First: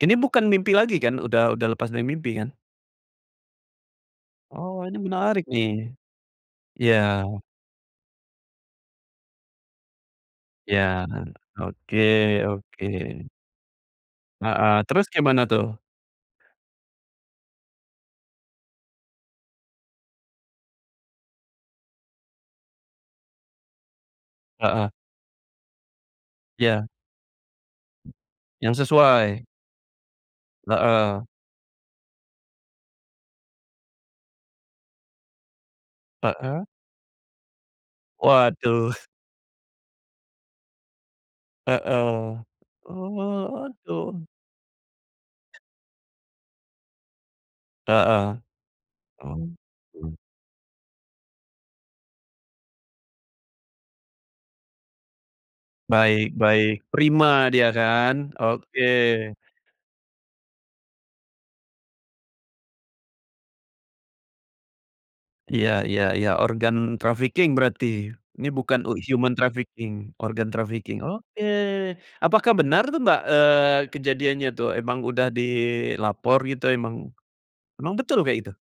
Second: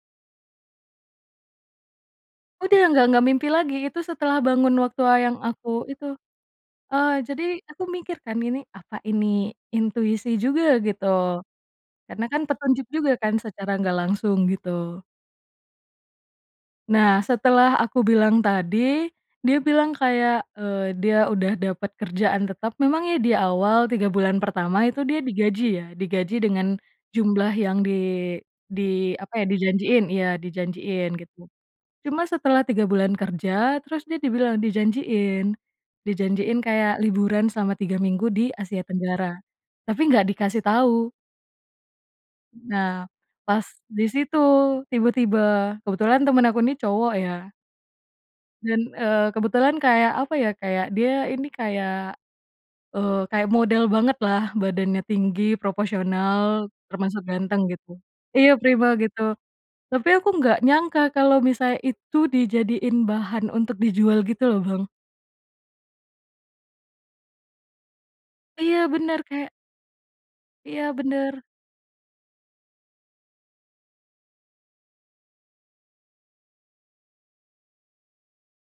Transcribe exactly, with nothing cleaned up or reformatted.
Ini bukan mimpi lagi kan? Udah udah lepas dari mimpi kan? Udah nggak nggak mimpi lagi itu setelah bangun Oh, ini waktu wa yang menarik aku nih. itu, Iya. eee, jadi aku mikir kan gini apa ini intuisi juga Ya, gitu, oke karena kan oke. petunjuk juga kan secara enggak langsung gitu. Heeh, terus gimana tuh? Nah, setelah aku bilang tadi, dia bilang kayak, eee, dia udah dapet kerjaan tetap memang ya di awal, tiga bulan pertama Heeh. itu dia digaji ya, digaji dengan Ya. jumlah yang di di Yang apa sesuai. ya, dijanjiin, iya dijanjiin Heeh. gitu. Cuma setelah tiga bulan kerja terus dia dibilang dijanjiin. Dijanjiin Heeh. kayak liburan selama tiga minggu di Asia Waduh. Tenggara, tapi enggak dikasih tahu. Heeh, Nah, oh pas di waduh. situ tiba-tiba, kebetulan temen aku ini cowok ya. Heeh, Dan, eee, oh, kebetulan kayak, duh. apa ya, kayak dia ini kayak eee, kayak model banget lah badannya, tinggi, Baik proporsional, baik, termasuk prima ganteng dia gitu, kan? iya Oke. prima, gitu, tapi aku enggak nyangka kalau misalnya itu dijadiin bahan untuk dijual gitu loh, Bang. Iya iya iya, organ trafficking berarti? Ini Iya, bukan bener human kayak trafficking, organ Iya, trafficking. Oke, bener. apakah benar tuh, Mbak, eee, kejadiannya tuh emang udah dilapor gitu emang emang betul kayak gitu?